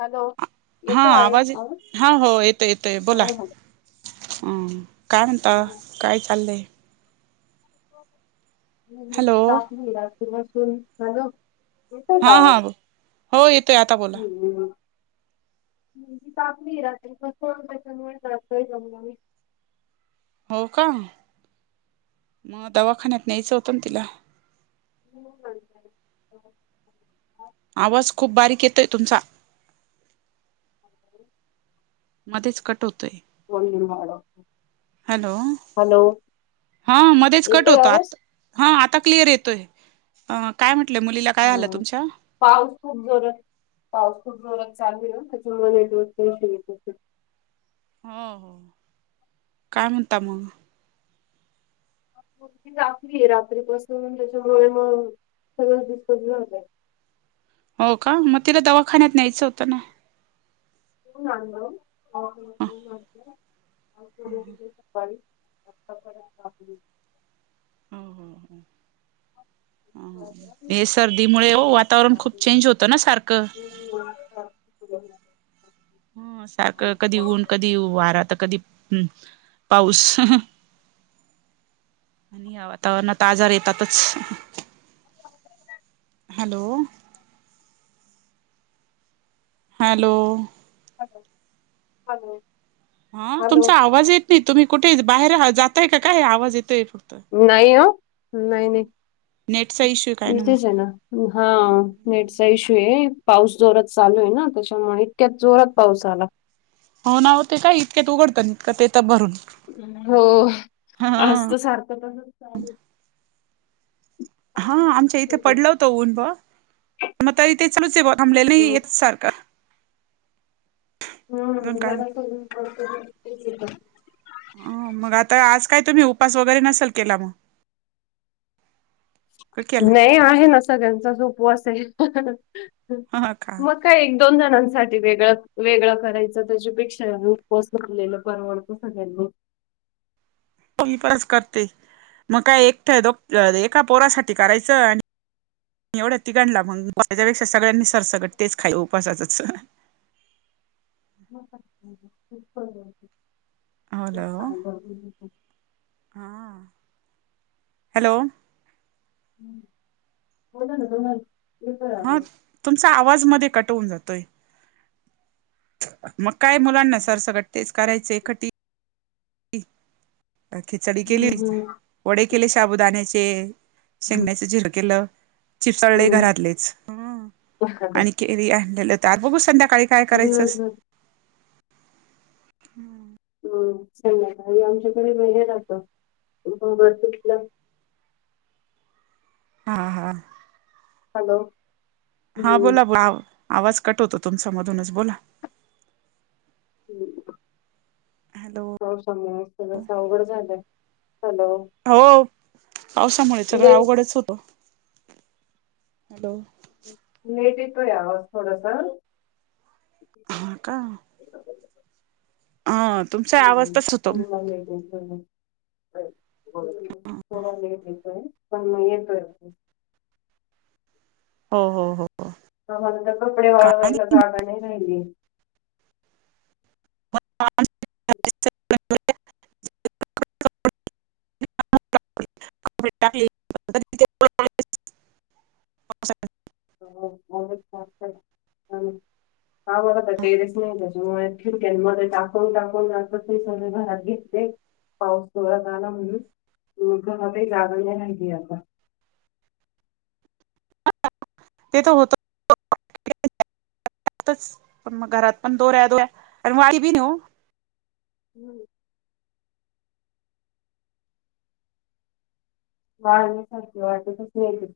Hello हा येतोय आहे आवाज येतेय? हा हो येतंय येते बोला. हो हो. हम्म काय म्हणता? हम्म. काय चाललंय.? मी हॅलो कापली [unintelligible] तुला सुन झालो. येताय का हा हा आवाज? हो येतोय आता बोला हम्म हम्म. ताप नाही रात्री. [unintelligible] हो का? मंग दवाखान्यात न्यायचं होतं ना तिला. तु पण. आवाज खूप बारीक येतोय तुमचा. हॅलो. मधेच कट होतय. फोन निघायला. हॅलो! हा मध्येच कट येतोय होतो आवाज? आता हा आता क्लिअर येतोय, काय म्हंटलंय मुलीला? काय हा. झालं तुमच्या पाऊस खूप जोरात, पाऊस खूप जोरात त्याच्यामुळे [unintelligible] हम्म काय म्हणता मग? रात्री रात्री पासून त्याच्यामुळे, मग सगळंच दिसत झाय. हो का? मग तिला दवाखान्या न्यायचं होतं ना. [unintelligible] गावित आताच आलेत गावी. हो हो हो. हम्म, हे सर्दीमुळे हो वातावरण खूप चेंज होतं ना सारखं. ह. [unintelligible] हम्म सारखं कधी ऊन, कधी वारा, तर कधी पाऊस. या वातावरणात आजार येतातच. हॅलो. [inaudible] हॅलो. Hello hello. हा तुमचा आवाज येत नाही, तुम्ही कुठे बाहेर जातय की काय आवाज येतोय. नाही हो, नाही नाही नेटचा इश्यू काय मग इथेच आहे ना. हा नेटचा इशू आहे, पाऊस जोरात चालू आहे ना, त्याच्यामुळे इतक्या जोरात पाऊस आला. हो ना होते काय? इतक्यात उघडतं का देतात भरून. हो ह आज तर सारखं [unintelligible] चालू हे. हा आमच्या इथे होतं. पडला होतो ऊन बग. मग ताई तेच चालूच ये थबले नाही एकसारखं. अजून हम्म काम जरा सोडून काम [unintelligible] अ मग आता आज काय तुम्ही उपास वगैरे नसेल केला मग, केला नाही आहे ना, सगळ्यांचा च उपवास आहे ह का मग. काय एक दोन जणांसाठी वेगळं वेगळं करायचं, त्याच्यापेक्षा उपवास धरलेला परवडतो कणी. कसं चाले बग. उपवास करते, मग काय एकट दो एका पोरासाठी करायचं आणि एवढा तिघांला मग उपवासच, त्याच्यापेक्षा सगळ्यांनी सरसगट तेच खायच उपासाचच.. [unintelligible] हॅलो, हां हॅलो. बोलाना बोलाना. हा तुमचा आवाज मध्ये कट होवून जातोय. मग काय मुलांना सर सगट तेच करायचं. खिचडी केली, हं, हं, वडे केले शाबुदाण्याचे. हं. शेंगण्याच झिर केलं, चिप्स तळले घरातलेच, आणि- केळी आणलेलं तर बघू संध्याकाळी काय करायचं. दिवसभर हा संध्याकाळी आमच्या कडे हे राहतं भगर पिठलं. हा हा हॅलो! हा हं, बोला बोला आवाज कट होतो तुमचा मधूनच बोला. [inaudible] हॅलो पावसामुळे सगळंच अवघड झालंय. [unintelligible] हो पावसामुळे सगळं लेट अवघडच होतो. हॅलो! नीट येतोय आवाज थोडसा. हा का [inaudible] आ.. [inaudible] [inaudible] हो हो हो हो आम्हाला तर कपडे काय वाळवायला जागा नाही राहिली. [inaudible] [inaudible] पावसानं. [inaudible] खिडक्यांमध्ये टाकून टाकून ते रात्री सगळे घरात घेते. पाऊस जोरात आला म्हणून, घरातही जागा नाही राहिली आता. ते तर होत [unintelligible] पण मग घरात पण दोऱ्या दोऱ्या, आणि वाळ बी नाय ओ. हम्म वाळले सारखे वाटतं नाही ती.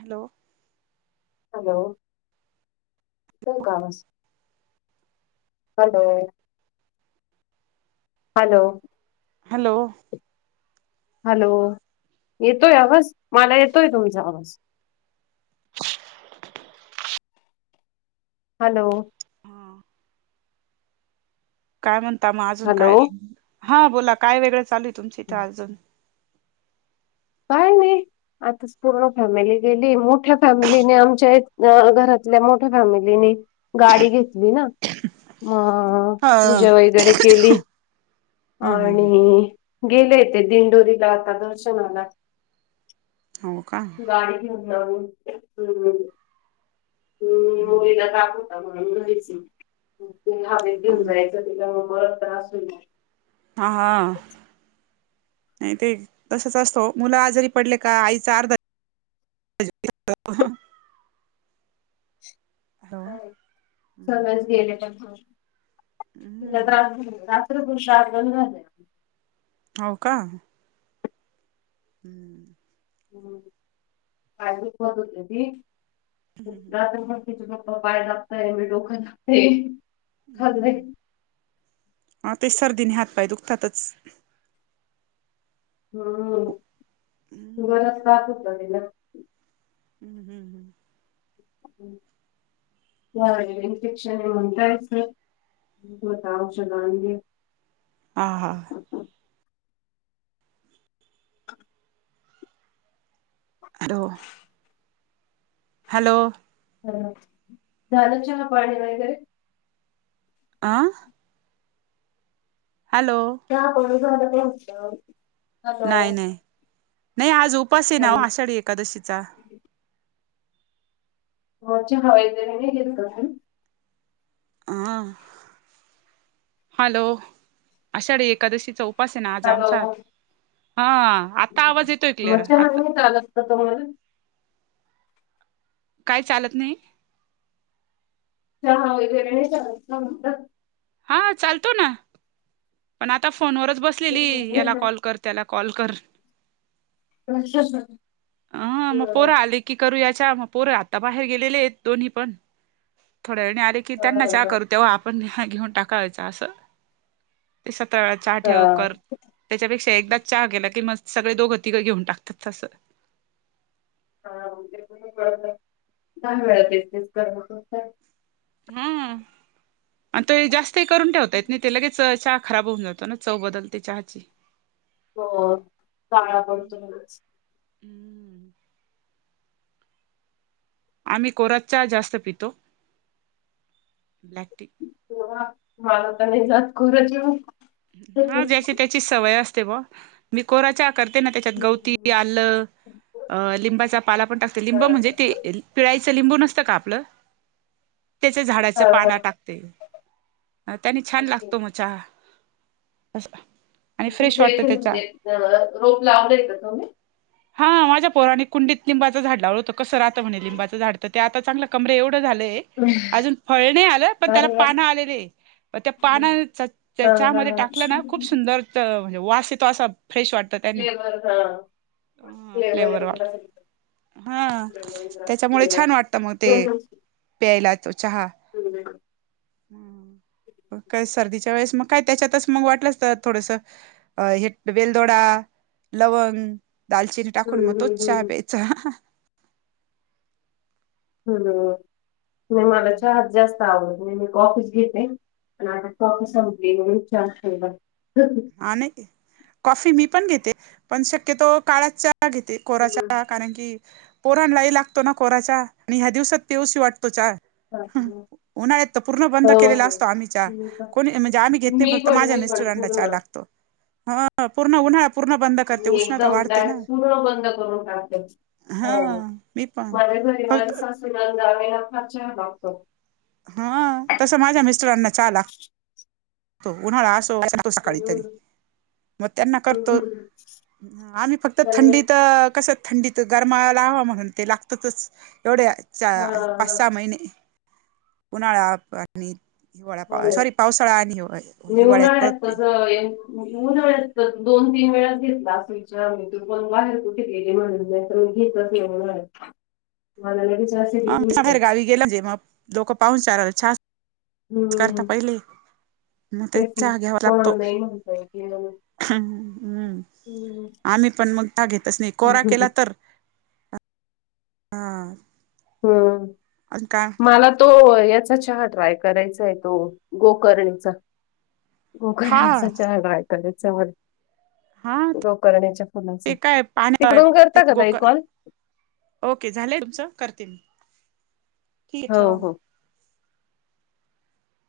हॅलो! हॅलो! ठीऊ का? हॅलो! हॅलो! हॅलो! हॅलो येतोय आवाज, मला येतोय तुमचा आवाज. हॅलो! हा काय म्हणता मग अजून हॅलो काय नवीन, हा बोला काय वेगळं चालू आहे तुमच इथं अजून? काय नाही, आत्ताच पूर्ण फॅमिली गेली, मोठ्या फॅमिलीने आमच्या घरातल्या मोठ्या फॅमिलीने गाडी घेतली ना. मग हा पूजा वगैरे केली. हम्म हम् आणि गेलेय तेे दिंडोरीला आता दर्शनाला. हो, का? गाडी घेऊन जाऊन हम्म [unintelligible] [unintelligible] पुन्हा मी घेऊन हा जायचं तिला मला त्रास होईल हा, हा नाही ते तसच असत वो, मुल आजारी पडले का, आईचा अर्धा [unintelligible] अर्धा हो, सर्वच गेले पण हो तीला हम्म [unintelligible] रात्रभर जागरण झालं हो, का? हम्म हंम, काय झोपवत होते ती, उठला त मग तीज पप्पा पाय दाबतय, मी डोकं दाबते हम्म. हा ते सर्दीने हातपाय दुखतातच हम्म, हम्म जोरात ताप घेतला तिला हम्म -हम्म -हम् हम् [unintelligible] इन्फेक्शन हे म्हणलं त मी स्वतः औषध आणली. हा, हा हॅलो हॅलो हॅलो, झालं चहापाणी वगैरे? आं हॅलो चहापाणी झालं का म्हटलं? हॅलो नाही -नाही, नाही आज उपास हाय ना वो हॅलो आषाढी एकादशीचा वरच्या हायेतेन नाही घेतलं मी हा हॅलो, आषाढी एकादशीचा उप पास आहे ना आज आमचा हा आता आवाज येतोय क्लिअर मरच्या मधी आता नाही चालत का कवल काय, चालत नाही? [unintelligible] वेगवेगळी नाही चालत ना म्हंटलं हा चालतो ना, पण आता फोनवरच बसलेली, याला म्हणतात कॉल कर त्याला कॉल कर ह मग पोरं [unintelligible] आले की करूया चहा, म पोरं आता बाहेर गेलेले आहेत दोन्हीपण, थोड्या वेळाने आले कि त्यांना चहा करू तेंव्हा आपण घेऊन टाकायचा असं ते सतरा वेळा चहा ठेव कर त्याच्यापेक्षा एकदाच चहा गेला, की म सगळे दोघं, तिघं घेऊन टाकतात तसं हा उद्या तुम्ही बरं नाही, दहा वेळा तेच तेच कर म बसत हंम अन तोही जास्तही करून ठेवता येत नाही ते लगेच चहा खराब होऊन जातो ना, चव बदलते चहाची. हो काळा हम्म पडतो लगेच हम्म आम्ही कोराच चहा जास्त पितो टी कोरा, मला तर नाही जात, कोरा चहा हा, ज्याची त्याची सवय असते बुआ, मी कोरा चहा करती ना त्याच्यात गवती, हम्म. आलं, लिंबाचा पाला पण टाकते लिंब म्हणजे हा. ते ते पिळायचं लिंबू नसतं का आपलं. त्यांच्या झाडाची पान टाकते, त्याने छान लागतो चहा. आणि फ्रेश तुमच्या इथे वाटत त्यानं. म्हणजे अ रोप लावले का तुम्ही? हा माझ्या पोरांनी कुंडीत लावलं होतं, कसं राहतं म्हणे लिंबाचे झाड त्यात आता चांगलं कमरे एवढं झालंय, अजुन फळ नाही आल पण तेला अरे वा पान आलेली हाय. म त्या पानांचा त्या हा हा चहामध्ये हा टाकलं ना खूप सुंदर तर म्हणजे वास येतो असं फ्रेश वाटतं. त्याने फ्लेवर हा ह वाट फ्लेवर, हा फ्लेवर त्यांच्यामुळे फ्लेवर छान वाटतं मग ते प्यायला तो चहा. हम्म ह मग काय सर्दीच्या वेळेस मग काय त्यांच्यातच मग वाटलंच तर थोडंसं, अ हे वेलदोडा लवंग दालचिनी टाकून मग हम्म तोच चहा हम्म प्यायचा. हम्म नाही मला चहात जास्त, मी काॅफीच घेते, पण आता कॉफी संपली म्हणून चहा केला. हा नाय कॉफी मी पण घेते, पण शक्यता काळा चहा घेते. कोरा चहा कारण की पोरांनाही लागतो कोरा चहा, आणि या दिवसात पिऊशी पण वाटतो चहा. हा ह [inaudible] उन्हाळ्यात तर पूर्ण बंद केलेला असतो आम्ही चहा, मी पण कोणी म्हणजे आम्ही घेत नाही मी फक्त पण माझ्या मी पण मिस्टरांना चहा‌ पूर्ण लागतो. हा पूर्ण उन्हाळ्यात, मी एकदम उन्हाळ्यात पूर्ण बंद करून टाकते. ह हा मी पण माझ्या फक्त घरीवारी सासूनंदा आम्ही नकारच्या लागतो [inaudible] हा तसं माझ्या मिस्टरांना चहा लागतो. उन्हाळा असो सांगतो सकाळी हम्म. तरी मग त्यांना करतो. हम्म. आम्ही फक्त त्यांनी थंडीत कसं थंडी तर गरमायला हववा म्हणून ते लागतातच एवढे च हा पाच हा सहा महिने. उन्हाळा आणि हिवाळा हो पा ना. सॉरी पावसाळा आणि मी हिवाळ्यात उन्हाळ्यात परत, तर एम- उन्हाळ्यात तर दोन तीन वेळाच घेतला असेल चहा बाहेर कुठे गेली म्हणून, ून जास्त [inaudible] आम्हच्या जर गावी गेले जेव्हा लोक पाहूनचाराला चहाच करतात हम्म. पहिले. मग ते तेच ना. चहा घ्यावा कोणाला लागतो. नाही म्हणता येत याला. हं हम्म. आम्ही पण मागतच नाही कोरा हम्म. केला तर हां हम्म अनी काय. मला तो याचा चहा ट्राय करायचा आहे, तो गोकर्णाचा. हा गोकर्णचा चहा ट्राय करायचा मला. हा गोकर्णीच्या फुलाचा, ते काय पाण्या तिकडून ते करता का ताई गोकळ कॉल? ओके झालंय तुमचं, करते मी ठीक हो ठेवा मग. हो